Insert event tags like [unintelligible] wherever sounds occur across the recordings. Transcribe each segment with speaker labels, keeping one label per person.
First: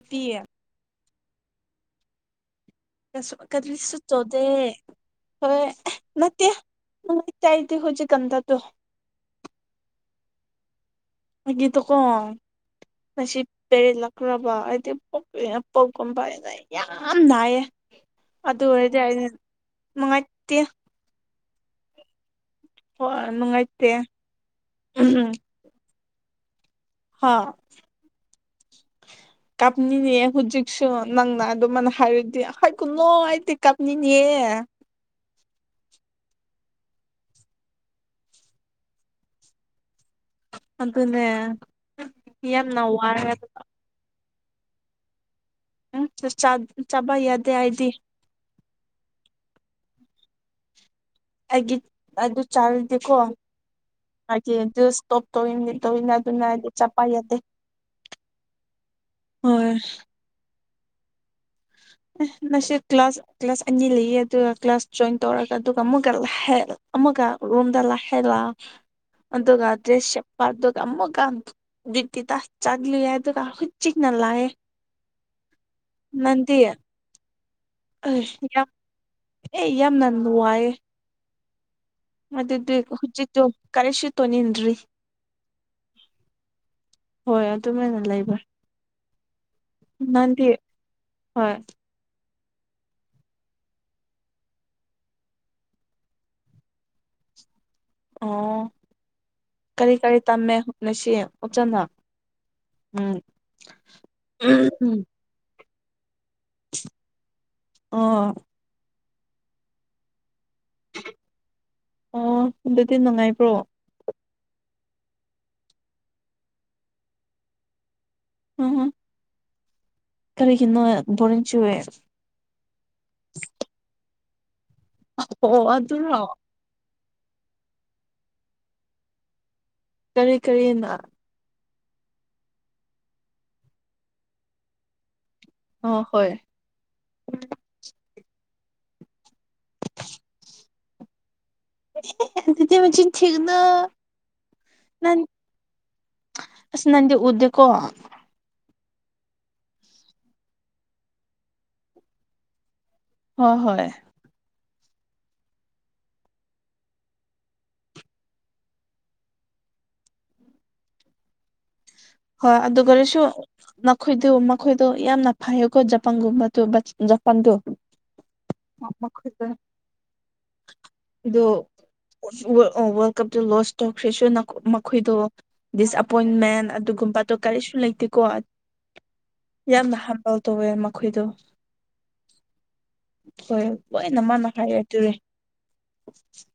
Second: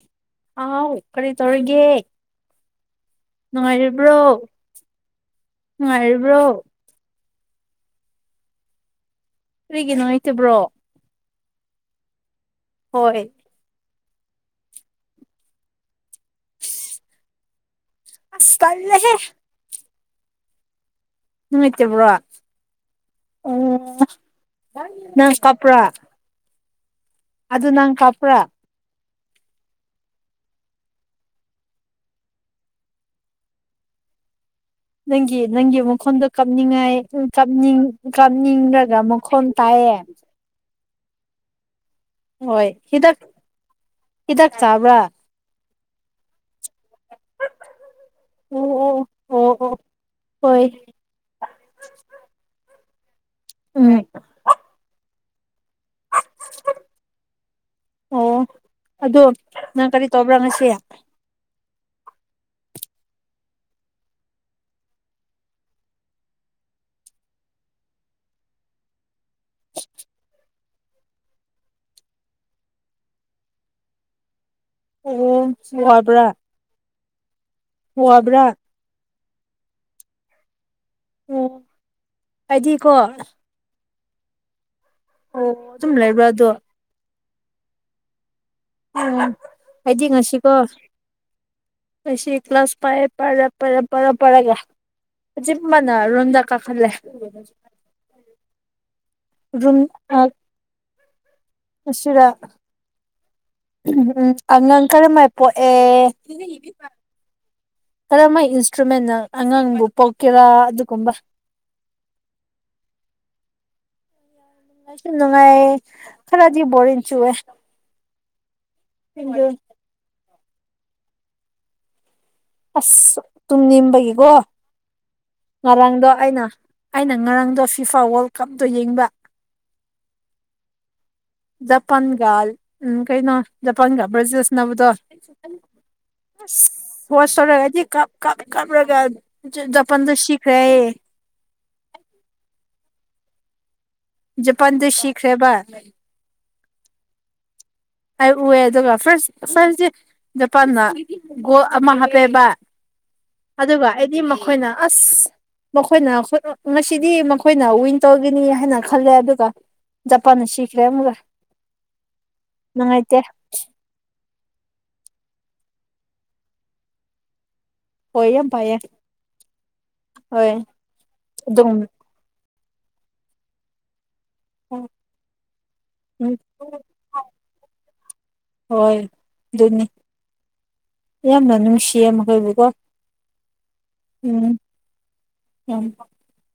Speaker 1: ꯅꯨꯄꯤ
Speaker 2: ꯑ ꯀꯔꯤ ꯇꯧꯔꯒꯦ
Speaker 1: ꯀ ꯁꯨ ꯆꯧꯗꯦ ꯍꯣꯏ
Speaker 2: ꯅꯨꯡꯉꯥꯏꯔꯤꯕ꯭ꯔꯣ
Speaker 1: ꯅꯠꯇꯦ ꯆꯥꯏꯗꯤ ꯍꯧꯖꯤꯦ ꯀꯟꯗꯗꯨꯣ
Speaker 2: ꯐꯔꯤꯒꯦ ꯅꯣꯣꯏꯇꯕ꯭ꯔꯣ
Speaker 1: ꯃꯥ ꯇ ꯀꯣ ꯃꯁꯤ ꯄꯦꯔ ꯂꯥꯛ ꯀ꯭ꯔꯕ ꯍꯥꯏꯗꯤ ꯄꯣꯛꯅ ꯄꯣꯛꯀꯨꯝꯕ ꯍꯥꯏꯅ ꯌꯥꯝ ꯅꯥꯏꯌꯦ
Speaker 2: ꯑꯁ ꯀꯜꯂꯍꯦ
Speaker 1: ꯃ
Speaker 2: ꯎꯇꯦꯕ꯭ꯔꯣ
Speaker 1: ꯍꯣꯏ ꯅꯨꯡꯉꯥꯏꯇ
Speaker 2: ꯑꯗꯨꯗ ꯅꯪ ꯀꯄ꯭ꯔ
Speaker 1: ꯀꯥꯞꯅꯤꯡꯅꯦ ꯍꯧꯖꯤꯛꯁꯨ ꯅꯪꯅ ꯑꯗꯨꯃꯥꯏꯅ ꯍꯥꯏꯔꯨꯗꯤ ꯍ ꯀꯨꯅꯣ ꯑꯩꯗꯤ ꯀꯥꯞꯅꯤꯡꯅꯤꯌꯦ
Speaker 2: ꯅꯪꯒꯤ ꯅꯪꯒꯤ ꯃꯈꯣꯟꯗꯣ ꯀꯥꯞꯅꯤꯡꯉꯥꯏ ꯀꯅꯤꯡ ꯀꯥꯞꯅꯤꯡꯂꯒ ꯃꯈꯣꯟ ꯇꯥꯏꯌꯦꯦ
Speaker 1: ꯑꯗꯨꯅꯦ ꯌꯥꯝ ꯅꯧꯋꯥꯒ
Speaker 2: ꯏꯥꯛ ꯆꯕ꯭ꯔ
Speaker 1: ꯆ ꯆꯥꯕ ꯌꯥꯗꯦ ꯍꯥꯏꯗꯤ
Speaker 2: ꯑꯣ ꯑꯣ ꯑꯣ ꯑꯣ ꯍꯣꯏ
Speaker 1: ꯑꯩꯒꯤ ꯑꯗꯨ ꯆꯥꯔꯤꯗꯤꯦꯀꯣ
Speaker 2: ꯎꯝ
Speaker 1: ꯑꯩꯒꯤ ꯑꯗꯨ ꯁꯇꯣꯞ ꯇꯧꯋ ꯇꯅ ꯑꯗꯨꯅꯗꯤ ꯆꯞꯄ ꯌꯥꯗꯦ
Speaker 2: ꯑꯣ ꯑꯗꯣ
Speaker 1: ꯍꯣꯏ
Speaker 2: ꯅꯪ ꯀꯔꯤ ꯇꯧꯕ꯭ꯔꯥ ꯉꯁꯤ [unintelligible]
Speaker 1: ꯅꯁꯤ ꯀ꯭ꯂꯥꯁ ꯀ꯭ꯂꯥꯁ ꯑꯅꯤ ꯂꯩꯌꯦ ꯑꯗꯨꯒ ꯀ꯭ꯂꯥꯁ ꯖꯣꯏꯟ ꯇꯧꯔꯒ ꯑꯗꯨꯒ ꯑꯃꯨꯛꯀ ꯑꯃꯨ ꯔꯨꯝꯗ ꯂ ꯍꯂ ꯑꯗꯨꯒ ꯗ꯭ꯔꯦꯁ ꯆꯄ ꯑꯗꯨ ꯑꯃꯝꯃꯛꯀꯥꯟ ꯏ ꯇ ꯇꯥꯁ ꯆꯥꯠꯂꯤ ꯌꯥ ꯑꯗꯨꯒ ꯍꯨꯠ ꯆꯤꯛꯅ ꯂꯥꯛꯑꯦ
Speaker 2: ꯑꯣ ꯆꯨꯍꯥꯄ
Speaker 1: [unintelligible] ꯑ ꯌꯥꯝ ꯑꯦ ꯌꯥꯝꯅ ꯅꯨꯡ ꯋꯥꯌꯦ
Speaker 2: ꯑꯣ
Speaker 1: ꯃꯗꯗꯤ
Speaker 2: ꯑꯩꯗꯤꯀꯣ
Speaker 1: ꯍꯨꯖꯤꯗꯨ ꯀꯔꯤꯁꯤ ꯇꯣꯅꯤꯟꯔꯤ
Speaker 2: ꯑꯣ ꯑꯗꯨꯝ ꯂꯩꯕ꯭ꯔꯥ ꯑꯣ
Speaker 1: ꯍꯣꯏ ꯑꯗꯨꯃꯥꯏꯅ ꯂꯩꯕ꯭ꯔꯥ
Speaker 2: ꯑꯣ ꯍꯥꯏꯗꯤ ꯉꯁꯤꯀꯣ
Speaker 1: ꯍꯣꯏ
Speaker 2: ꯉꯁꯤ ꯀ꯭ꯂꯥꯁ ꯐꯥꯏꯌꯦ ꯄꯔ ꯄꯔꯄꯔꯄꯔꯒ ꯖꯤꯃꯅ ꯔꯣꯝꯗ ꯀꯥꯈꯜꯂ
Speaker 1: ꯑꯣ ꯀꯔꯤ ꯀꯔꯤ ꯇꯝꯃꯦ ꯍꯣꯠꯅꯁꯤ
Speaker 2: ꯑꯁꯤꯔ ꯎꯝ ꯎꯝ ꯑꯉꯥꯡ
Speaker 1: ꯎꯝ
Speaker 2: ꯀꯔꯝ ꯃꯥꯏ ꯄꯣꯛꯑꯦ
Speaker 1: ꯑꯣ
Speaker 2: ꯀꯔꯍ ꯏꯟꯁꯇ꯭ꯔꯨꯃꯦꯟꯅ ꯑꯉꯥꯡꯕꯨ ꯄꯣꯛ ꯀ ꯑꯗꯨ ꯀꯨꯝꯕ
Speaker 1: ꯑꯣ ꯑꯗꯨꯗꯤ ꯅꯨꯡꯉꯥꯏꯕ꯭ꯔꯣ
Speaker 2: ꯅꯨꯡꯉꯥꯏ ꯁ ꯅꯨꯡꯉꯥꯏ ꯊꯔꯖꯤ ꯣꯂꯤ ꯆꯨ ꯍꯗ
Speaker 1: ꯀꯔꯤ ꯀꯅ ꯄꯨꯅꯤ ꯆꯋꯦ
Speaker 2: ꯑꯁ ꯇꯨꯝꯃꯤꯅꯤꯝꯕꯒꯤꯒꯣ
Speaker 1: ꯑꯣ
Speaker 2: ꯉꯔꯥꯡꯗꯣ
Speaker 1: ꯑꯗꯨꯔꯣ
Speaker 2: ꯑꯩꯅ ꯑꯩꯅ ꯉꯔꯥꯡꯗꯣ ꯐꯤꯐꯥ ꯋꯥꯔꯜ ꯀꯞꯇꯣ ꯌꯦꯡꯕ
Speaker 1: ꯀꯔꯤ ꯀꯔꯤꯅ
Speaker 2: ꯖꯄꯥꯥꯟꯒ ꯎꯝ ꯀꯩꯅꯣ ꯖꯄꯥꯥꯟꯒ ꯭ꯔꯦꯖꯤꯜꯁ ꯅꯕꯗꯣ
Speaker 1: ꯑꯣ ꯍꯣꯏ
Speaker 2: ꯍ ꯁꯅꯖꯤ ꯀ ꯀ ꯀꯔꯒ ꯄꯟꯗ ꯁꯤꯈ꯭ꯔꯦ
Speaker 1: ꯗꯤ ꯃ ꯊꯒꯅ
Speaker 2: ꯖꯄꯥꯟꯗ ꯁꯤꯈ꯭ꯔꯦꯕ
Speaker 1: ꯑꯁ ꯅꯗꯤ ꯎꯗ ꯀꯣ
Speaker 2: ꯑꯩ ꯎꯑꯦ ꯑꯗꯨꯒ ꯐꯔ ꯐꯁꯦ ꯖꯄꯥꯟꯅ ꯒꯣ ꯑꯃ ꯍꯥꯞꯄꯦꯕ
Speaker 1: ꯍꯣꯏ ꯍꯣꯏ
Speaker 2: ꯑꯗꯨꯒ ꯑꯩꯗꯤ ꯃꯈꯣꯏꯅ ꯑꯁ ꯃꯈꯣꯏꯅ ꯉꯁꯤꯗꯤ ꯃꯈꯣꯏꯅ ꯋꯤꯟ ꯇꯧꯈꯤꯅꯤ ꯍꯥꯏꯅ ꯈꯜꯂꯦ ꯑꯗꯨꯒ ꯄꯥꯟꯅ ꯁꯤꯤꯈꯔꯦ ꯃꯒ
Speaker 1: ꯍꯣꯏ ꯑꯗꯨꯒ ꯑꯣꯏꯔꯁꯨ ꯅꯈꯣꯏꯗꯨ ꯃꯈꯣꯏꯗꯣ ꯌꯥꯝꯅ ꯐꯩ ꯣ ꯖꯄꯥꯟꯒꯨꯝꯕꯗꯨ ꯖꯄꯥꯟꯗꯨ
Speaker 2: ꯍꯣꯏ ꯌꯥꯝ ꯐꯩꯌꯦ
Speaker 1: ꯃꯈ
Speaker 2: ꯍꯣꯏ
Speaker 1: ꯑꯗꯨꯗꯣ
Speaker 2: ꯑꯗꯨꯝ
Speaker 1: ꯑꯣ ꯋꯥꯔꯜ ꯀꯞꯇꯣ ꯂꯣꯁ ꯇꯧꯈ꯭ꯔꯦꯁꯨ ꯃꯈꯣꯏꯗꯣ
Speaker 2: ꯎꯝ
Speaker 1: ꯗꯤꯁꯑꯄꯣꯏꯟꯃꯦꯟ ꯕꯥꯇ ꯀꯥꯦ ꯁ ꯂꯩ ꯂꯩꯇ ꯀꯣꯋꯥꯗ
Speaker 2: ꯍꯣꯏ ꯑꯗꯨꯅꯤ
Speaker 1: ꯌꯥꯝꯅ ꯍꯝꯕꯜ ꯇꯧꯋꯦ ꯃꯈꯣꯏꯗꯣ
Speaker 2: ꯌꯥꯝꯅ ꯅꯨꯡꯁꯤꯌꯦ ꯃꯈꯣꯏꯕꯨꯀꯣ
Speaker 1: ꯍꯣꯏ ꯂꯣꯏꯅ ꯃꯥꯅ ꯍꯥꯏꯔꯛꯇꯣꯔꯦ
Speaker 2: ꯎꯝ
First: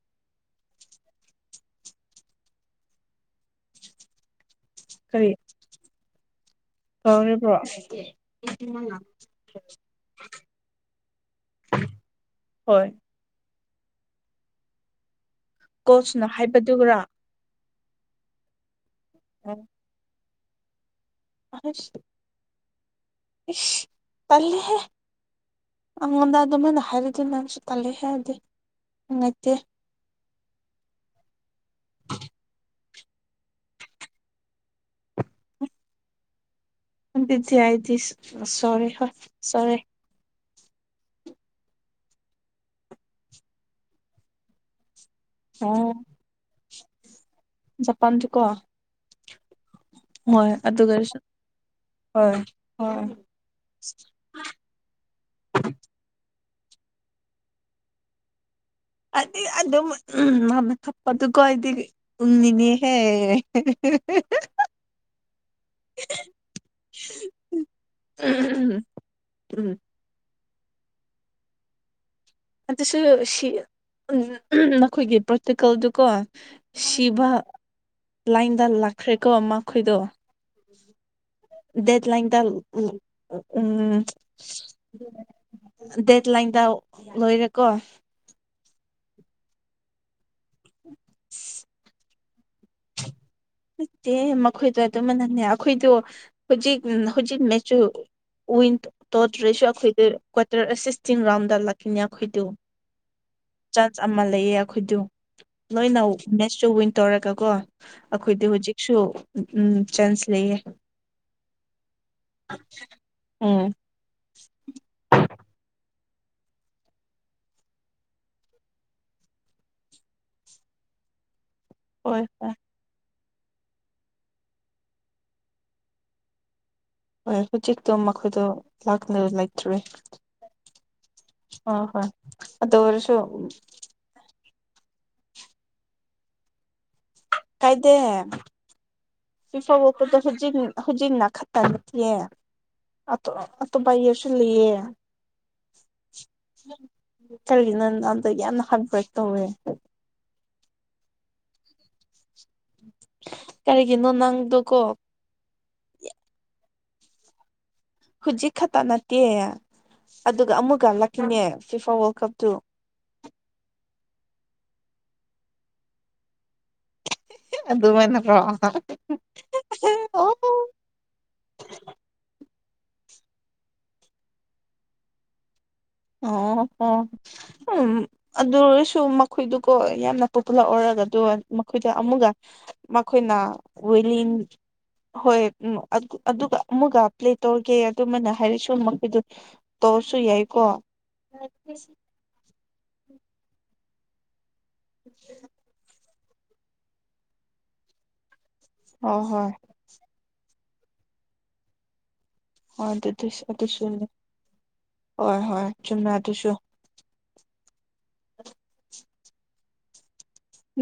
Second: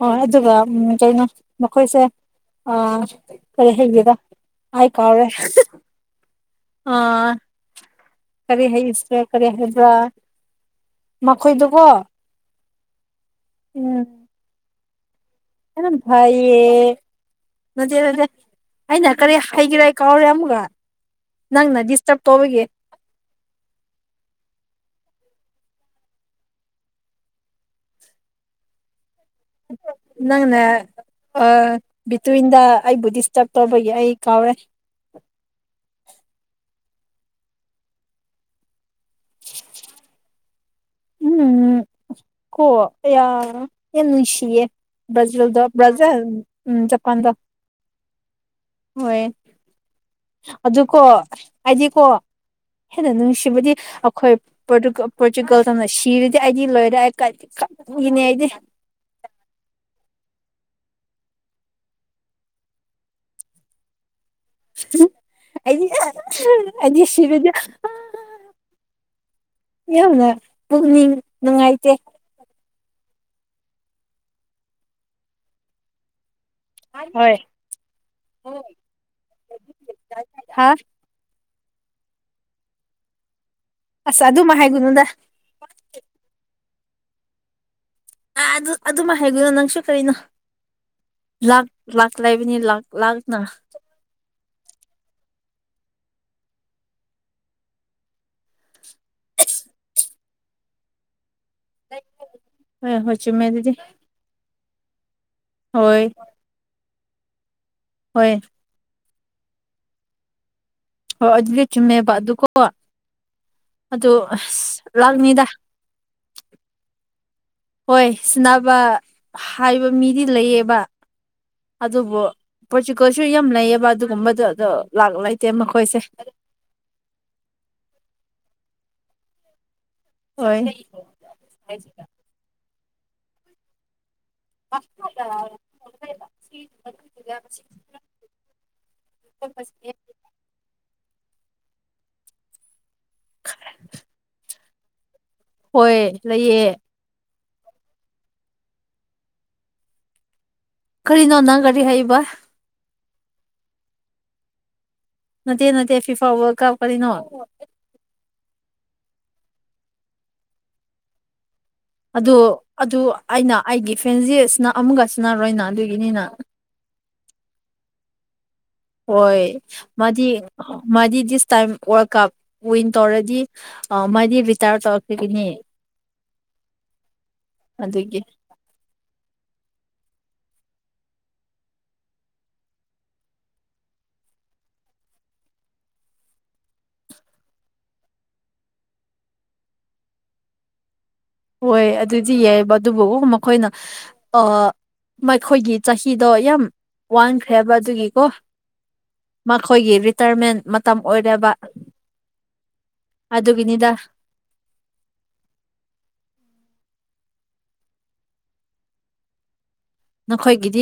Speaker 2: ꯎ ꯑꯗꯨꯒ ꯎꯝ ꯀꯩꯅꯣ ꯃꯈꯣꯏꯁꯦ ꯑ ꯀꯔꯤꯦ ꯍꯦꯒꯔ ꯍꯥꯏꯥꯏ ꯀꯥꯎ꯭ꯔꯦ
Speaker 1: ꯀꯧꯔꯤꯕ꯭ꯔꯣ
Speaker 2: ꯀꯔꯤ ꯍꯥꯏꯁꯦ ꯀꯔꯤ ꯍꯥꯏꯕ꯭ꯔꯥ ꯃꯈꯣꯏꯗꯨꯀꯣ
Speaker 1: ꯍꯣꯏ
Speaker 2: ꯎꯝ ꯀꯅ
Speaker 1: ꯀꯣꯆꯅ
Speaker 2: ꯐꯏꯌꯦ
Speaker 1: ꯍꯥꯏꯕꯗꯨꯔꯥ
Speaker 2: ꯅꯠꯇꯦ ꯅꯠꯇꯦ ꯑꯩꯅ ꯀꯔꯤ
Speaker 1: ꯑꯣ
Speaker 2: ꯍꯥꯏꯒꯦꯔꯦ ꯀꯥꯎꯔꯦ ꯑꯃꯒ ꯅꯪ ꯅ
Speaker 1: ꯑꯁ
Speaker 2: ꯗꯤꯁꯇꯔꯔꯕ ꯇꯧꯕꯒꯦ
Speaker 1: ꯏꯁ ꯇꯦꯍꯦ ꯑꯉꯗ ꯑꯗꯨ ꯃꯅ ꯍꯥꯏꯔꯗꯨ ꯅꯪꯁꯨ ꯀꯂꯦ ꯍꯥꯏꯦꯗꯦ
Speaker 2: ꯅꯪꯅꯦ ꯑ ꯇꯕꯤꯟ ꯑꯩꯕꯨ ꯗꯤꯁꯇꯔꯕ ꯇꯧꯕꯒꯤ ꯑꯩ ꯀꯥꯎꯔꯦ
Speaker 1: ꯗꯤ ꯑꯥꯏꯗꯤ ꯁꯣꯔꯤ ꯍ ꯁꯣꯔꯤꯦ
Speaker 2: ꯎꯝ ꯀꯣ ꯌꯥꯝ ꯅꯨ ꯏꯁꯤꯦ ꯭ꯔꯥꯖꯤꯜꯗ
Speaker 1: ꯑꯣ
Speaker 2: ꯭ꯔꯥꯖꯤꯜ ꯎꯝ ꯖꯄꯥꯟꯗ
Speaker 1: ꯄꯀꯣ
Speaker 2: ꯍꯣꯏ ꯑꯗꯨ ꯀꯣ
Speaker 1: ꯑꯗꯨꯒꯁꯨ
Speaker 2: ꯍꯥꯏꯗꯤꯀꯣ
Speaker 1: ꯍꯣꯏ ꯍꯣꯏ
Speaker 2: ꯍꯦꯟꯅ ꯅꯨꯡꯁꯤꯕꯗꯤ ꯑꯩꯈꯣꯏ ꯄꯣꯔꯇꯨꯒꯜ ꯇꯝꯅ ꯁꯤꯔꯤ ꯑꯩꯗꯤ ꯂꯣꯏꯔꯦ ꯑꯩ ꯀꯒꯤꯅꯦ ꯑꯩꯗꯤ
Speaker 1: ꯑꯗꯨꯗꯤ ꯑꯗꯨꯝ ꯎ ꯃꯅ ꯊꯞꯄꯗꯨ ꯀꯣꯗꯤ ꯎꯟꯅꯤꯅꯦꯍꯦ
Speaker 2: ꯑꯩ ꯑꯖꯤ ꯁꯤꯕꯗ
Speaker 1: ꯎꯝ
Speaker 2: ꯌꯥꯝꯅ ꯄꯨꯛꯅꯤꯡ ꯅꯨꯡꯉꯥꯏꯇꯦ
Speaker 1: ꯑꯗꯨꯁꯨ ꯁꯤ ꯅꯈꯣꯏꯒꯤ ꯄ꯭ꯔꯥꯛꯇꯤꯀꯜꯗꯨꯀꯣ ꯁꯤꯕ
Speaker 2: ꯍꯣꯏ
Speaker 1: ꯂꯥꯏꯟꯗꯥ ꯂꯥꯛꯈ꯭ꯔꯦꯀꯣ ꯃꯈꯣꯏꯗꯣ
Speaker 2: ꯍꯥ
Speaker 1: ꯗꯦꯠ ꯂ ꯇ ꯎ ꯎꯝ
Speaker 2: ꯑꯁ ꯑꯗꯨꯃ ꯍꯥꯏꯒꯅꯨꯗ
Speaker 1: ꯗꯦꯠ ꯂꯥꯏꯟꯗ ꯂꯣꯏꯔꯦꯀꯣ
Speaker 2: ꯑꯗꯨꯃ ꯍꯥꯏꯒꯣꯏꯅꯣ ꯅꯪꯁꯨ ꯀꯔꯤꯅꯣ ꯄ ꯂꯥꯛ ꯂꯥꯛꯅ
Speaker 1: ꯅꯠꯇꯦ ꯃꯈꯣꯏꯗꯣ ꯑꯗꯨꯃꯛꯅꯪꯅꯦ ꯑꯩꯈꯣꯏꯗꯣ ꯍꯧꯖꯤꯛ ꯍꯧꯖꯤꯛ ꯃꯦꯆꯨ ꯋꯤꯟ ꯇꯧꯗ꯭ꯔꯁꯨ ꯑꯩꯈꯣꯏꯗ ꯀ꯭ꯇꯔꯁꯇ ꯔꯥꯎꯟꯗ ꯂ ꯑꯩꯈꯣꯏꯗꯨ
Speaker 2: ꯍꯣꯏ ꯍꯣꯏ ꯆꯨꯝꯃꯦ ꯑꯗꯨꯗꯤ
Speaker 1: ꯆꯥꯟꯁ ꯑꯃ ꯂꯩꯌꯦ ꯑꯩꯈꯣꯏꯗ ꯂꯣꯏꯅ
Speaker 2: ꯍꯣꯏ
Speaker 1: ꯃꯦꯠꯁꯁꯨ ꯋꯤꯟ ꯇꯧꯔꯒꯀꯣ
Speaker 2: ꯍꯣꯏ
Speaker 1: ꯑꯩꯈꯣꯏꯗꯤ ꯍꯧꯖꯤꯛꯁꯨ ꯎꯝ ꯆꯥꯟꯁ ꯂꯩꯌꯦ
Speaker 2: ꯍꯣꯏ ꯑꯗꯨꯗꯤ ꯆꯨꯝꯃꯦꯕꯕꯥ ꯑꯗꯨꯀꯣ
Speaker 1: ꯎꯝ
Speaker 2: ꯑꯗꯨ ꯂꯥꯛꯅꯤꯗꯥ ꯍꯣꯏ ꯁꯤꯅꯕ ꯍꯥꯏꯕ ꯃꯤꯗꯤ ꯂꯩꯌꯦꯕ ꯑꯗꯨꯕꯨ
Speaker 1: ꯍꯣꯏ ꯍꯣꯏ
Speaker 2: ꯄ ꯆꯩ ꯀ ꯁ ꯌꯥꯝ ꯂꯩꯌꯦꯕ ꯑꯗꯨꯒꯨꯝꯕꯗꯣ ꯑꯗꯣ ꯂꯥꯛ ꯂꯩꯇꯦ ꯃꯈꯣꯏꯁꯦ
Speaker 1: ꯍꯣꯏ ꯍꯧꯖꯤꯛꯇꯣ ꯃꯈꯣꯏꯗꯣ ꯂꯥꯛꯅ ꯂꯩꯇ꯭ꯔꯦ
Speaker 2: ꯍꯣꯏ
Speaker 1: ꯑꯗꯣꯔꯁ
Speaker 2: [unintelligible]
Speaker 1: ꯀꯥꯏꯗꯦ ꯄꯐꯕꯨꯄꯗ ꯍꯨꯖꯤ ꯍꯨꯖꯤꯅꯥ ꯈꯛꯇ ꯅꯠꯇꯦ ꯑꯇꯣꯞꯄ ꯌꯦꯁꯨ ꯂꯩꯌꯦ
Speaker 2: ꯍꯣꯏ ꯂꯩꯌꯦ
Speaker 1: ꯀꯔꯤꯒꯤ ꯅꯪ ꯑꯗ ꯌꯥꯝꯅ ꯍꯥꯔꯗ ꯋꯥꯔꯛ ꯇꯧꯋꯦ
Speaker 2: ꯀꯔꯤꯅꯣ ꯅꯪ ꯀꯔꯤ ꯍꯥꯏꯕ
Speaker 1: ꯀꯔꯤꯒꯤꯅꯣ ꯅꯪꯗꯨꯀꯣ
Speaker 2: ꯅꯠꯇꯦ ꯅꯠꯇꯦ ꯐꯤꯐꯥꯎꯕ ꯀ ꯀꯔꯤꯅꯣ
Speaker 1: ꯍꯧꯖꯤꯛ ꯈꯛꯇ ꯅꯠꯇꯦ ꯑꯗꯨꯒ ꯑꯃꯨꯛꯀꯂꯛꯈꯤꯅꯦ
Speaker 2: ꯑꯗꯨ ꯑꯗꯨ ꯑꯩꯅ ꯑꯩꯒꯤ ꯐ꯭ꯔꯦꯟꯁꯦꯁꯅ ꯑꯃꯨꯛꯀ ꯁꯤꯟꯅꯔꯣꯏꯅ ꯑꯗꯨꯒꯤꯅꯤꯅ
Speaker 1: ꯑꯗꯨꯃꯥꯏꯅꯠꯇ꯭ꯔꯣ
Speaker 2: ꯍꯣꯏ ꯃꯥꯗꯤ ꯃꯗꯤ ꯁ ꯇꯥꯏꯝ ꯋꯥ ꯀꯞ ꯋꯤꯟ ꯇꯧꯔꯗꯤ ꯃꯗꯤ ꯔꯤꯇꯥꯌꯔ ꯇꯧꯔꯛꯈꯤꯒꯅꯤ
Speaker 1: ꯑꯣ ꯍꯣ ꯎꯝ
Speaker 2: ꯑꯗꯨꯒꯤ
Speaker 1: ꯑꯗꯨꯁꯨ ꯃꯈꯣꯏꯗꯨ ꯀꯣ ꯌꯥꯝꯅ ꯄꯣꯄꯨꯂꯔ ꯑꯣꯏꯔꯒ ꯑꯗꯨꯣ ꯃꯈꯣꯏꯗ ꯑꯃꯨꯛꯒ ꯃꯈꯣꯏꯅ ꯋꯤꯂꯤꯟ ꯍꯣꯏ ꯎꯝ ꯑꯗꯨꯒ ꯑꯃꯒ ꯄ꯭ꯂꯦ ꯇꯧꯔꯒꯦ ꯑꯗꯨꯃꯅ ꯍꯥꯏꯔꯤ ꯁꯃꯛ ꯇꯁꯨ ꯌꯥꯏꯀꯣ
Speaker 2: ꯍꯣꯏ ꯑꯗꯨꯗꯤ ꯌꯥꯏꯑꯕ ꯑꯗꯨꯕꯨ ꯃꯈꯣꯏꯅ ꯃꯈꯣꯏꯒꯤ ꯆꯍꯤ ꯐꯤꯗꯣ ꯌꯥꯝ ꯋꯥꯟꯈ꯭ꯔꯦꯕ ꯑꯗꯨꯒꯤꯀꯣ
Speaker 1: ꯍꯣꯏ ꯍꯣꯏ
Speaker 2: ꯃꯈꯣꯏꯒꯤ ꯔꯤꯇꯥꯔꯃꯦꯟ ꯃꯇꯝ ꯑꯣꯏꯔꯕ
Speaker 1: ꯍꯣꯏ ꯑꯗꯨꯗꯤ ꯑꯗꯨꯁꯨꯅꯦ ꯍꯣꯏ ꯍꯣꯏ ꯆꯨꯝꯃꯦ ꯑꯗꯨꯁꯨ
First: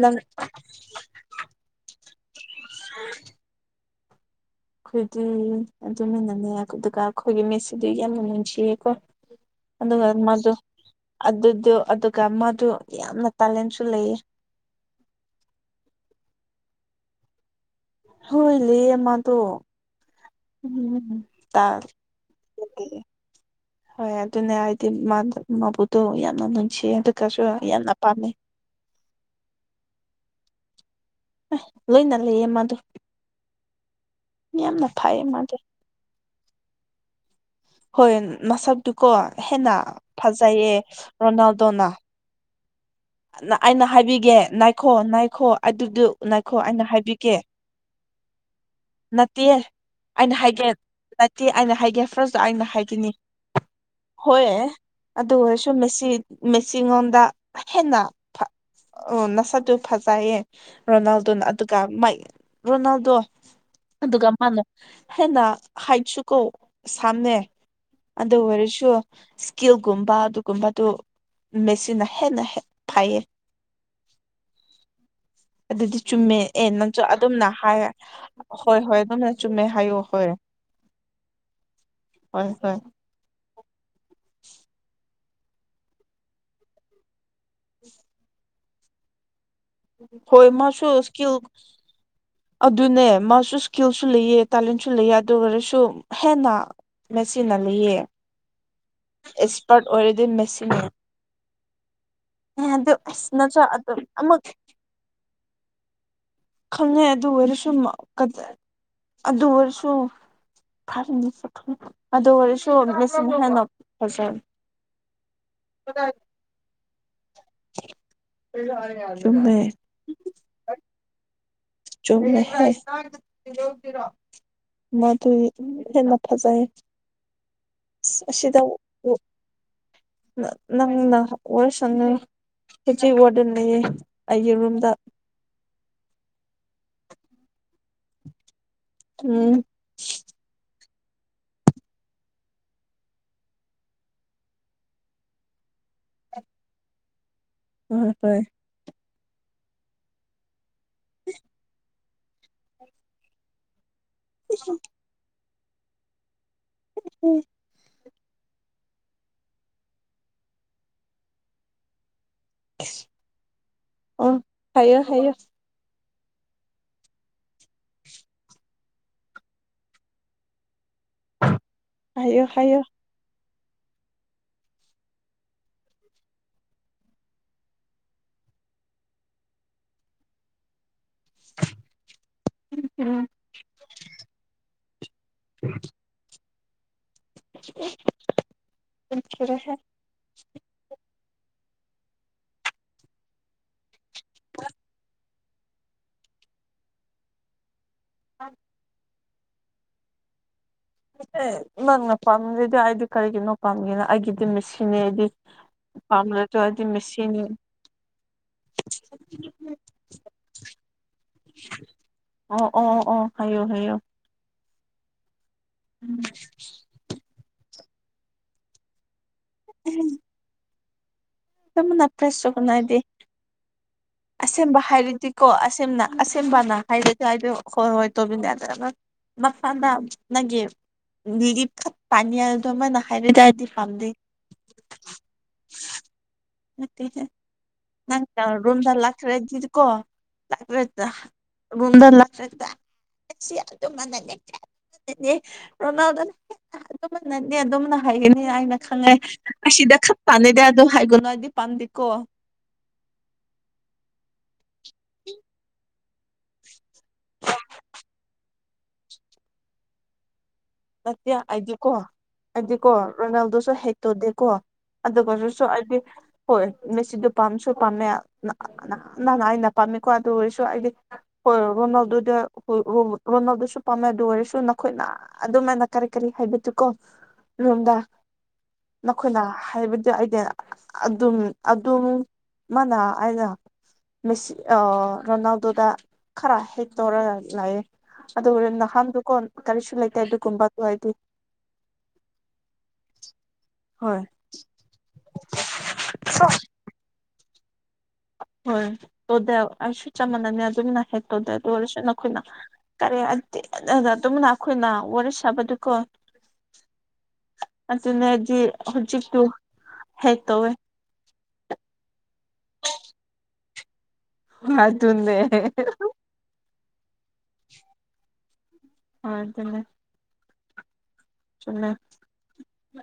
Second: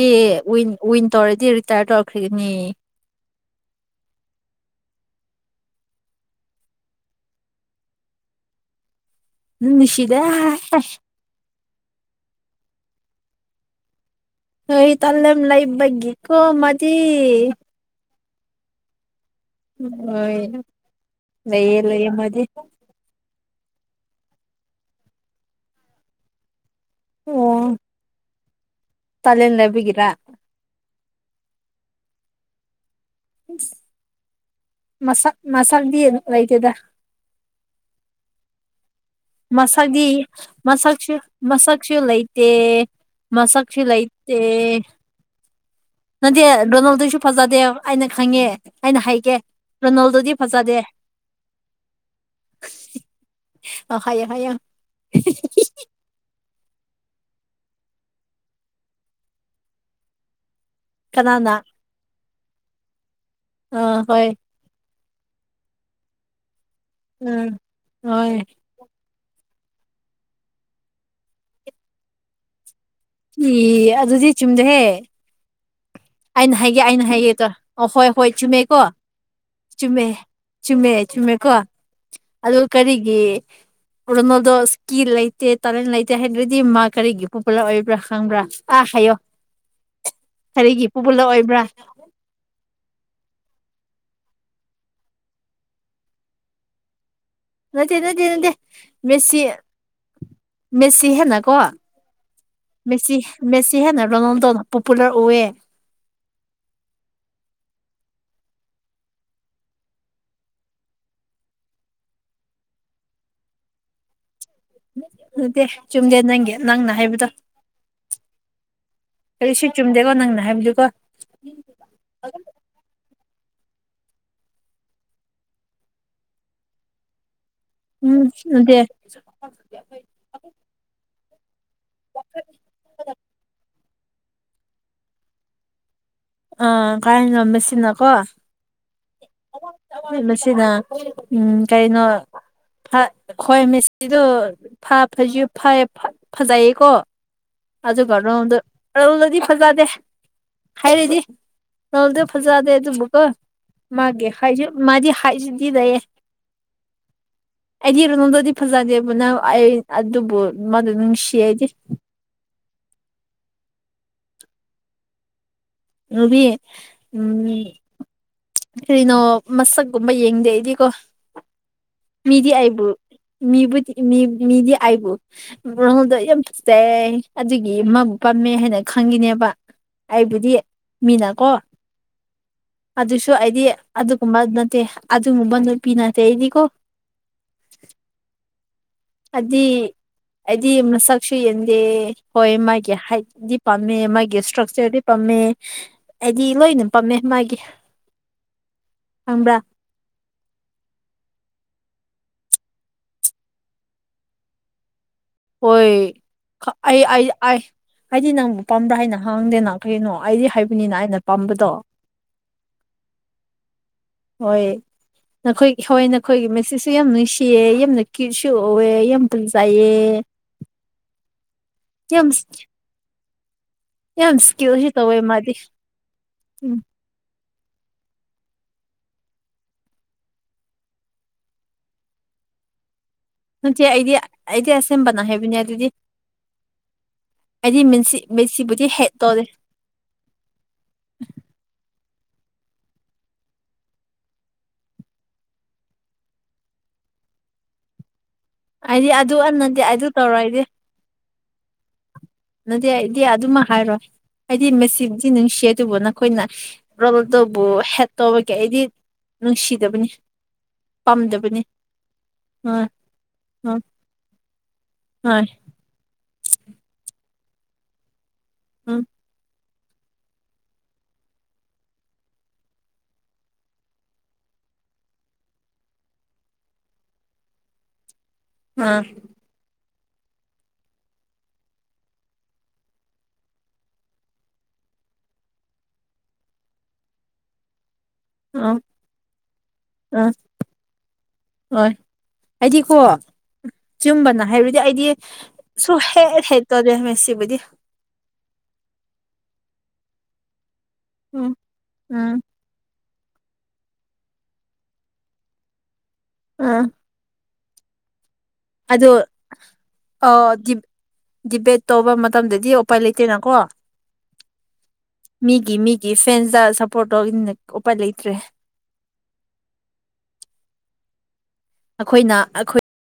Speaker 1: ꯂꯝ
Speaker 2: ꯋꯤꯟ ꯇꯧꯔꯗꯤ ꯔꯤꯇꯥꯌꯔ ꯇꯧꯔꯛꯈꯒꯅꯤ
Speaker 1: ꯑꯗꯨꯗꯤ ꯑꯗꯨꯃꯅꯅꯦ ꯑꯗꯨꯒꯒ ꯑꯩꯈꯣꯏꯒꯤ ꯃꯤꯦꯠꯁꯤꯗꯤ ꯌꯥꯝꯅ ꯅꯨꯡꯁꯤꯌꯦꯀꯣ
Speaker 2: ꯅꯨꯡꯁꯤꯗ
Speaker 1: ꯃꯗꯨ ꯑꯗꯨ ꯑꯗꯨ ꯑꯗꯨꯒ ꯃꯥꯗꯨ ꯌꯥꯝꯅ ꯇꯦꯂꯦꯟꯁꯨ ꯂꯩꯌꯦ
Speaker 2: ꯑꯩꯣꯏ ꯇꯂꯝ ꯂꯩꯥꯏꯕꯕꯒ ꯀꯣ ꯃꯗꯤ
Speaker 1: ꯍꯣꯏꯂ ꯃ ꯇꯣ
Speaker 2: ꯍꯣꯏ
Speaker 1: ꯇ
Speaker 2: ꯂꯩꯌꯦ ꯂꯩꯌꯦ ꯃꯥꯗꯤ
Speaker 1: ꯍꯣꯏ ꯑꯗꯨ ꯑꯗꯨꯅꯦ ꯍꯥꯏꯗꯤ ꯃꯥ ꯃꯥꯕꯨꯗ ꯌꯥꯅꯣꯏ ꯁꯤ ꯑꯗꯨꯒꯁꯨ ꯌꯥꯝꯅ ꯄꯥꯝꯃꯦ
Speaker 2: ꯇꯂꯅ ꯂꯕꯒꯔꯥ
Speaker 1: ꯂꯣꯏꯅ ꯂꯩ ꯌꯦꯃ ꯑꯗꯨ
Speaker 2: ꯃꯁꯥ
Speaker 1: ꯃꯥꯗꯣ
Speaker 2: ꯃꯁꯜꯗꯤ ꯂꯩꯇꯦꯗ
Speaker 1: ꯍꯣꯏ ꯃꯁꯛꯇꯨꯀꯣ ꯍꯦꯟꯅ
Speaker 2: ꯃꯁꯛꯗꯤ
Speaker 1: ꯐꯖꯩꯌꯦ
Speaker 2: ꯃꯁꯛꯁꯨ
Speaker 1: ꯔꯣꯅꯥꯜꯗꯣꯅ
Speaker 2: ꯃꯁꯛꯁꯨ ꯂꯩꯇꯦ ꯃꯁꯥꯁꯤꯤ
Speaker 1: ꯑꯩꯅ
Speaker 2: ꯂꯇꯦ
Speaker 1: ꯍꯥꯏꯕꯤꯒꯦ ꯅꯥꯏꯈꯣ ꯅꯥꯏꯈꯣ ꯑꯗꯨꯗꯨ
Speaker 2: ꯅꯗꯤꯦ
Speaker 1: ꯅꯥꯏꯈꯣ ꯑꯩꯅ
Speaker 2: ꯔꯣꯅꯥꯜꯗꯩꯁꯨ
Speaker 1: ꯍꯥꯏꯕꯤꯒꯦ
Speaker 2: ꯐꯖꯗꯦ ꯑꯩꯅ ꯈꯪꯉꯦ ꯑꯩꯅ ꯍꯩꯒꯦ
Speaker 1: ꯅꯠꯇꯦ ꯑꯩꯅ
Speaker 2: ꯔꯣꯅꯣꯜꯗꯣꯗꯤ
Speaker 1: ꯍꯥꯏꯒꯦ
Speaker 2: ꯐꯖꯗꯦ
Speaker 1: ꯅꯠꯇꯦ ꯑꯩꯅ ꯍꯥꯏꯒꯦ ꯑꯩꯅ ꯍꯥꯏꯈꯤꯅꯤ
Speaker 2: ꯑ ꯍꯥꯏꯌꯦ
Speaker 1: ꯍꯣꯏ
Speaker 2: ꯍꯥꯏꯌꯦ
Speaker 1: ꯑꯗꯨ ꯁꯨꯝ ꯃꯁꯤꯁꯤ ꯃꯦꯆꯉꯣꯟꯗ ꯍꯦꯟꯅ ꯅꯁꯠꯇꯨ ꯐꯖꯩꯌꯦ ꯔꯣꯅꯥꯜꯗꯣꯅ
Speaker 2: ꯀꯅꯥꯅ
Speaker 1: ꯑꯗꯨꯒ ꯃꯥꯏ ꯔꯣꯅꯥꯜꯗꯣ
Speaker 2: ꯑ ꯍꯣꯏ
Speaker 1: ꯑꯗꯨꯒ ꯃꯥꯅꯣ ꯍꯦꯟꯅ ꯍꯥꯏꯠꯁꯨ ꯀꯧ ꯁꯥꯝꯃꯦ
Speaker 2: ꯎꯝ ꯍꯣꯏ
Speaker 1: ꯑꯗꯨ ꯑꯣꯏꯔꯁꯨ ꯏꯁꯀꯤꯜꯒꯨꯝꯕ ꯑꯗꯨꯒꯨꯝꯕꯗꯨ ꯃꯦꯆꯤꯟꯅ ꯍꯦꯟꯅ ꯐꯩꯌꯦ
Speaker 2: ꯏ ꯑꯗꯨꯗꯤ ꯆꯨꯝꯗꯣꯍꯦ
Speaker 1: ꯑꯗꯨꯗꯤ ꯆꯨꯝꯃꯦ
Speaker 2: ꯑꯩꯅ
Speaker 1: ꯑꯦ
Speaker 2: ꯍꯥꯏꯒꯦ
Speaker 1: ꯅꯪꯁꯨ
Speaker 2: ꯑꯩꯅ
Speaker 1: ꯑꯗꯨꯝꯅ
Speaker 2: ꯍꯥꯏꯌꯦꯗ
Speaker 1: ꯍꯥꯏ
Speaker 2: ꯑꯣ ꯍꯣꯏ ꯍꯣꯏ ꯆꯨꯝꯃꯦꯀꯣ
Speaker 1: ꯍꯣꯏ ꯅꯪꯅ ꯍꯥꯏꯌꯣ
Speaker 2: ꯆꯨꯝꯃꯦ
Speaker 1: ꯍꯣꯏ
Speaker 2: ꯆꯨꯝꯃꯦ ꯆꯨꯝꯃꯦꯀꯣ
Speaker 1: ꯍꯣꯏ
Speaker 2: ꯑꯗꯨ
Speaker 1: ꯍꯣꯏ
Speaker 2: ꯀꯔꯤꯒꯤ ꯀꯣꯅꯣꯗꯣ ꯁꯀꯤ ꯂꯩ ꯇꯦ ꯇꯥꯂꯦꯟ ꯂꯩꯇꯦ ꯍꯥꯏꯗ꯭ꯔꯗꯤ ꯃꯥ ꯀꯔꯤꯒꯤ ꯄꯨ ꯄꯨꯂ ꯑꯣꯏꯕ꯭ꯔꯥ ꯈꯪꯕ꯭ꯔꯥ ꯑꯥ ꯍꯥꯏꯌꯣ
Speaker 1: ꯍꯣꯏ
Speaker 2: ꯀꯔꯤꯒꯤ
Speaker 1: ꯃꯥꯁꯨ
Speaker 2: ꯄꯣꯄꯨꯂꯔ
Speaker 1: ꯏꯁꯀꯤꯜ
Speaker 2: ꯑꯣꯏꯕ꯭ꯔꯥ
Speaker 1: ꯑꯗꯨꯅꯦ ꯁꯨ ꯏꯁꯀꯤꯜꯁꯨ ꯂꯩꯑ ꯇꯦꯂꯦꯟꯁꯨ ꯂꯩꯑ ꯑꯗꯨ ꯑꯣꯏꯔꯁꯨ ꯍꯦꯟꯅ ꯃꯦꯆꯤꯟꯅ
Speaker 2: ꯅꯠꯇꯦ
Speaker 1: ꯂꯩꯌꯦ
Speaker 2: ꯅꯠꯇꯦ ꯅꯠꯇꯦ ꯃꯦꯁꯤ
Speaker 1: ꯑꯦꯛꯁꯄꯥꯔꯠ ꯑꯣꯏꯔꯗꯤ ꯃꯦꯆꯤꯟꯅ
Speaker 2: ꯃꯦꯁꯤ ꯍꯦꯟꯅꯀꯣ
Speaker 1: ꯑꯗꯨ
Speaker 2: ꯃꯦꯁꯤ
Speaker 1: ꯑꯁ ꯅꯁꯨ
Speaker 2: ꯃꯦꯁꯤ
Speaker 1: ꯑꯗꯨꯝ
Speaker 2: ꯍꯦꯟꯅ
Speaker 1: ꯑꯃꯨꯛ
Speaker 2: ꯔꯣꯅꯥꯜꯗꯣꯅ ꯄꯣꯄꯨꯂꯔ ꯑꯣꯏꯌꯦ
Speaker 1: ꯈꯪꯉꯦ ꯑꯗꯨ ꯑꯣꯏꯔ ꯁꯨꯝꯃ ꯑꯗꯨꯁꯨ ꯐꯔꯅꯤ ꯑꯗꯨ ꯑꯣꯏꯔꯁꯨ ꯃꯦꯆꯤꯟ ꯍꯦꯟꯅ ꯐꯖꯕ
Speaker 2: ꯑꯗꯨꯠꯇꯦ ꯆꯨꯝꯗꯦ ꯅꯪꯒꯤ ꯅꯪꯅ ꯍꯥꯏꯕꯗꯣ ꯀꯔꯤ ꯁꯤ
Speaker 1: ꯆꯨꯝꯃꯦ
Speaker 2: ꯆꯨꯝꯗꯦꯀꯣ ꯅꯪꯅ ꯍꯥꯏꯕꯗꯨꯀꯣ
Speaker 1: ꯆ ꯃꯥꯗꯨꯏ ꯍꯦꯟꯅ ꯐꯖꯌꯦ
Speaker 2: ꯎꯝ
Speaker 1: ꯁꯤꯗꯧ
Speaker 2: ꯅꯠꯇꯦ
Speaker 1: ꯅꯪꯅ ꯑꯣꯔ ꯁꯪꯉ ꯦꯖꯤꯤ ꯑꯣꯔꯗꯅꯦꯌꯦ ꯑꯩꯒꯤ ꯔꯨꯝꯗ
Speaker 2: ꯑ ꯀꯥꯏ ꯉꯝ ꯃꯦꯁꯤꯅꯀꯣ
Speaker 1: ꯎꯝ
Speaker 2: ꯃꯦꯁꯤꯅ ꯎꯝ ꯀꯥꯏꯅ ꯍꯣꯏ ꯃꯦꯁꯤꯗꯣꯁꯨ ꯐ ꯐꯖꯩꯌꯦꯀꯣ ꯑꯗꯨ
Speaker 1: ꯍꯣꯏ
Speaker 2: ꯅꯝꯗ ꯔꯧꯗꯗꯤ ꯐꯖꯗꯦ ꯍꯥꯏꯔꯤꯗꯤ ꯅꯜꯗꯤ ꯐꯖꯗꯦ ꯑꯗꯨꯕꯨꯀ ꯃꯥꯒꯤ ꯍꯥꯏꯁꯨ ꯃꯥꯗꯤ ꯍꯥꯏꯁꯨꯗꯤ ꯂꯩꯌꯦꯦ
Speaker 1: ꯎꯝ
Speaker 2: ꯀꯗꯤꯔꯣ ꯅꯅꯨꯡꯗꯗꯤ ꯐꯖꯗꯦꯕꯅꯪ ꯑꯩ ꯑꯗꯨꯕꯨ ꯃꯥꯗ ꯅꯨꯡꯁꯤꯌꯦꯗꯤ
Speaker 1: ꯑꯣ ꯍꯥꯏꯌꯦꯌꯦ ꯍꯥꯏꯌꯦꯌꯦ
Speaker 2: ꯔꯕꯤ ꯎꯝ ꯀꯔꯤꯅꯣ ꯃꯁꯛꯀꯨꯝꯕ ꯌꯦꯡꯗꯦ ꯑꯩꯗꯤꯀꯣ
Speaker 1: ꯍꯥꯏꯌꯣ
Speaker 2: ꯃꯤꯗꯤ
Speaker 1: ꯍꯥꯏꯌꯣ
Speaker 2: ꯑꯏꯕꯨꯨ ꯃꯤꯕꯨꯗꯤ ꯃꯤꯗꯤ ꯑꯩꯕꯨ ꯃꯣꯜꯗꯣ ꯌꯥꯝ ꯐꯖꯩ ꯑꯗꯨꯒꯤ ꯃꯥꯕꯨ ꯄꯥꯝ ꯊꯝꯃꯦ ꯍꯥꯏꯅ ꯈꯪꯈꯤꯅꯦꯕ ꯑꯩꯕꯨꯗꯤ ꯃꯤꯅꯀꯣ
Speaker 1: ꯎꯝ
Speaker 2: ꯑꯗꯨꯁꯨ ꯑꯩꯗꯤ ꯑꯗꯨꯒꯨꯝꯕ ꯅꯠꯇꯦ ꯑꯗꯨꯕꯟ ꯄꯤꯅꯇ ꯍꯥꯏꯔꯤꯀꯣ
Speaker 1: ꯑꯣ
Speaker 2: ꯑꯗꯤ ꯑꯗꯤ ꯃꯁ ꯁꯨ ꯌꯦꯟꯗꯦ ꯍꯣꯏ ꯃꯥꯒꯤ ꯍꯥꯏꯠꯗꯤ ꯄꯥꯝꯃꯦ ꯃꯥꯒꯤ ꯏꯁꯇ꯭ꯔꯛꯆꯔꯗꯤ ꯄꯥꯝꯃꯦ ꯑꯩꯗꯤ ꯂꯣꯏ ꯑꯗꯨꯝ ꯄꯝꯃꯦ ꯃꯥꯒꯤ
Speaker 1: ꯑ
Speaker 2: ꯈꯪꯕ꯭ꯔ
Speaker 1: ꯦ ꯅꯪꯅ ꯄꯥꯝꯗꯗꯤ ꯑꯩꯗꯤ ꯀꯔꯤꯒꯤꯅꯣ ꯄꯥꯝꯒꯅ ꯑꯩꯒꯤꯗꯤ ꯃꯦꯁꯤꯅꯦ ꯑꯩꯗꯤ
Speaker 2: ꯍꯣꯏ
Speaker 1: ꯄꯥꯝꯂꯁꯨ ꯑꯩꯗꯤ
Speaker 2: ꯑꯩ ꯑ
Speaker 1: ꯃꯦꯁꯤꯅꯤ
Speaker 2: ꯑ ꯍꯥꯏꯗꯤ ꯅꯪꯕꯨ ꯄꯥꯝꯝꯕ꯭ꯔꯥ ꯍꯥꯏꯅ ꯍꯥꯡꯗꯦꯅ ꯀꯩꯅꯣ ꯑꯩꯗꯤ ꯍꯥꯏꯕꯅꯤꯅ ꯑꯩꯅ ꯄꯥꯝꯕꯗꯣ
Speaker 1: ꯑꯣ ꯑꯣ ꯑꯣ ꯍꯥꯏꯌꯣ ꯍꯥꯏꯌꯣ
Speaker 2: ꯅꯈꯣꯏꯒꯤ ꯍꯋꯥꯏ ꯅꯈꯣꯏꯒꯤ ꯃꯦꯆꯁꯨ ꯌꯥꯝ ꯅꯨꯡꯁꯤꯌꯦ ꯌꯥꯝꯅ ꯀ꯭ꯁꯨ ꯎꯑꯦ ꯌꯥꯝ ꯄꯟꯖꯥꯏꯑ
Speaker 1: ꯃꯅ ꯅꯄ꯭ꯔꯥꯏ ꯆ ꯀꯨꯅꯥꯏꯗꯤ
Speaker 2: ꯌꯥꯝ
Speaker 1: ꯑꯁꯦꯝꯕ
Speaker 2: ꯏꯁꯀꯤꯜꯁꯨ ꯇꯧꯋꯦ
Speaker 1: ꯍꯥꯏꯔꯗꯤꯀꯣ
Speaker 2: ꯃꯥꯗꯤ
Speaker 1: ꯑꯁꯦꯝꯅ ꯑꯁꯦꯝꯕꯅ
Speaker 2: ꯎꯝ
Speaker 1: ꯍꯥꯏꯔꯗꯤ ꯍꯥꯏꯗꯣ ꯍꯣꯏ ꯍꯣꯏ ꯇꯣꯕꯤꯟ ꯅꯥꯗꯅ [unintelligible] ꯃꯊꯥꯅ [unintelligible] ꯅꯪꯒꯤ ꯂꯤꯔꯤꯞ ꯈ ꯄꯥꯟꯅ꯭ꯌꯥꯗꯣꯃꯅ
Speaker 2: ꯅꯆꯦ ꯑꯩꯗꯤ ꯑꯩꯗꯤ ꯑꯁꯦꯡꯕꯅ ꯍꯥꯏꯕꯅꯦ ꯑꯗꯨꯗꯤ
Speaker 1: ꯅꯪꯇꯦꯗ
Speaker 2: ꯑꯩꯗꯤ ꯃꯦꯁꯤ
Speaker 1: ꯅꯪꯇ ꯔꯨꯝ
Speaker 2: ꯃꯦꯁꯤꯕꯨꯗꯤ ꯍꯦꯠ ꯇꯧꯗꯦ
Speaker 1: ꯂꯈꯔꯦꯗꯤꯀꯣ ꯂꯀꯔꯦꯗ ꯔꯨꯝꯗ ꯂꯥꯈꯗꯔꯦꯗꯥ ꯑꯠꯁꯤ ꯑꯗꯨꯝ ꯉꯟꯅ ꯅꯦꯛꯆ ꯅꯦ ꯔꯣꯅꯥꯜꯗꯣꯅ ꯑꯗꯨꯅꯅꯦ ꯑꯗꯨꯝꯅ ꯍꯥꯏꯒꯅꯤ ꯍꯥꯏꯅ
Speaker 2: ꯑꯩꯗꯤ
Speaker 1: ꯈꯪꯉꯦ
Speaker 2: ꯑꯗꯨ ꯅꯠꯇꯦ
Speaker 1: ꯑꯁꯤꯗ
Speaker 2: ꯑꯗꯨ
Speaker 1: ꯈꯠꯄꯥꯅꯤꯗ ꯑꯗꯨ ꯍꯥꯏꯒꯨꯅꯣ ꯑꯩꯗꯤ ꯄꯥꯝꯗꯦꯀꯣ
Speaker 2: ꯑꯗꯨꯗꯤ ꯑꯩꯗꯤ ꯑꯗꯨꯃ ꯍꯥꯏꯔꯣꯏ ꯍꯥꯏꯗꯤ ꯃꯦꯁꯤꯗꯤ ꯅꯨꯡꯁꯤ ꯑꯗꯨꯕꯨ ꯅꯈꯣꯏꯅ ꯔꯣꯜꯅꯥꯜꯗꯣꯕꯨ ꯍꯦꯠ ꯇꯧꯕꯒꯤ ꯑꯩꯗꯤ ꯅꯨꯡꯁꯤꯗꯕꯅꯤ
Speaker 1: ꯅꯠꯇꯦ
Speaker 2: ꯄꯥꯝꯗꯕꯅꯤ
Speaker 1: ꯑꯩꯗꯤꯀꯣ
Speaker 2: ꯍꯣꯏ
Speaker 1: ꯑꯩꯗꯤꯀꯣ ꯔꯣꯅꯥꯜꯗꯣꯁꯨ
Speaker 2: ꯍꯣꯏ
Speaker 1: ꯍꯦꯠꯇꯧꯗꯦꯀꯣ
Speaker 2: ꯍꯣꯏ
Speaker 1: ꯑꯗꯨꯒꯗꯨꯁꯨ ꯑꯩꯗꯤ ꯍꯣꯏ ꯃꯦꯁꯤꯗꯨ ꯄꯥꯝꯁꯨ ꯄꯥꯝꯃꯦ
Speaker 2: ꯎꯝ
Speaker 1: ꯅꯍꯥꯟꯅ ꯑꯩꯅ ꯄꯥꯝꯃꯦꯀꯣ ꯑꯗꯨ ꯑꯣꯏꯁꯨ ꯑꯩꯗꯤ ꯍꯣꯏ ꯔꯣꯅꯥꯜꯗꯣꯗ ꯔꯣꯅꯥꯜꯗꯁꯨ ꯄꯥꯝꯃꯦ ꯑꯗꯨ ꯑꯣꯏꯔꯁꯨ ꯑꯩꯈꯣꯏꯅ ꯑꯗꯨꯃꯥꯏꯅ ꯀꯔꯤ ꯀꯔꯤ ꯍꯥꯏꯕꯗꯨꯀꯣ ꯔꯣꯝꯗ
Speaker 2: ꯑꯥ
Speaker 1: ꯅꯈꯣꯏꯅ ꯍꯥꯏꯕ ꯑꯩꯗꯤ ꯑꯗꯨꯝ ꯑꯗꯨꯝ ꯃꯥꯅ ꯑꯩꯅ ꯃꯦꯁꯤ ꯑ ꯔꯣꯅꯥꯜꯗꯣꯗ ꯈꯔ ꯍꯦꯛ ꯇꯧꯔꯒ ꯂꯩꯑꯦ ꯑꯗꯨꯒꯅꯦ
Speaker 2: ꯑꯥ
Speaker 1: ꯅꯍꯥꯟꯗꯨꯀꯣ ꯀꯔꯤꯁꯨ ꯂꯩꯇꯦ ꯑꯗꯨꯒꯨꯝꯕꯗꯨ ꯑꯩꯗꯤ
Speaker 2: ꯑꯣꯏ ꯑꯩꯗꯤ ꯀꯣ
Speaker 1: ꯍꯣꯏ
Speaker 2: ꯆꯨꯝꯕꯅ ꯍꯥꯏꯔꯗꯤ ꯑꯩꯗꯤ ꯁꯨ ꯍꯦꯛ ꯍꯦꯛ ꯇꯧꯗꯦ ꯃꯦꯁꯁꯤꯕꯨꯗꯤ
Speaker 1: ꯍꯣꯏ ꯇꯣꯗꯦ ꯑꯩꯁꯨ ꯆꯞ ꯃꯥꯟꯅꯩꯅꯦ ꯑꯗꯨꯝꯅ ꯍꯦꯛ
Speaker 2: ꯎꯝ
Speaker 1: ꯇꯧꯗꯦ ꯑꯗꯨꯑꯣꯏꯔꯁꯨ
Speaker 2: ꯎꯝ
Speaker 1: ꯅꯈꯣꯏꯅ ꯀꯔꯤ ꯑ ꯗꯤ ꯗꯨꯝꯅ ꯑꯩꯈꯣꯏꯅ ꯋꯥꯔꯤ ꯁꯥꯕꯗꯨꯀꯣ
Speaker 2: ꯎꯝ
Speaker 1: ꯑꯗꯨꯅꯦ
Speaker 2: ꯑꯗꯨ
Speaker 1: ꯍꯧꯖꯤꯛꯇꯨ
Speaker 2: ꯑ
Speaker 1: ꯍꯦꯛ ꯇꯧꯋꯦ
Speaker 2: ꯗꯤꯞ ꯗꯤꯕꯦꯠ ꯇꯧꯕ ꯃ ꯃꯇꯝꯗꯗꯤ ꯎꯄꯥꯏ ꯂꯩꯇꯦꯅꯀꯣ
Speaker 1: ꯑꯗꯨꯅꯦ
Speaker 2: ꯃꯤꯒꯤ
Speaker 1: ꯍꯣꯏ
Speaker 2: ꯃꯤꯒꯤ ꯐꯦꯟꯁꯗ ꯁꯞ ꯄꯣꯇꯧꯏꯅ ꯎꯄꯥꯏ ꯂꯩꯇ꯭ꯔꯦ
Speaker 1: ꯑ ꯑꯗꯨꯅꯦ ꯆꯨꯝꯃꯦ
Speaker 2: ꯑꯩꯈꯣꯏꯅ ꯑꯩꯈꯣꯏ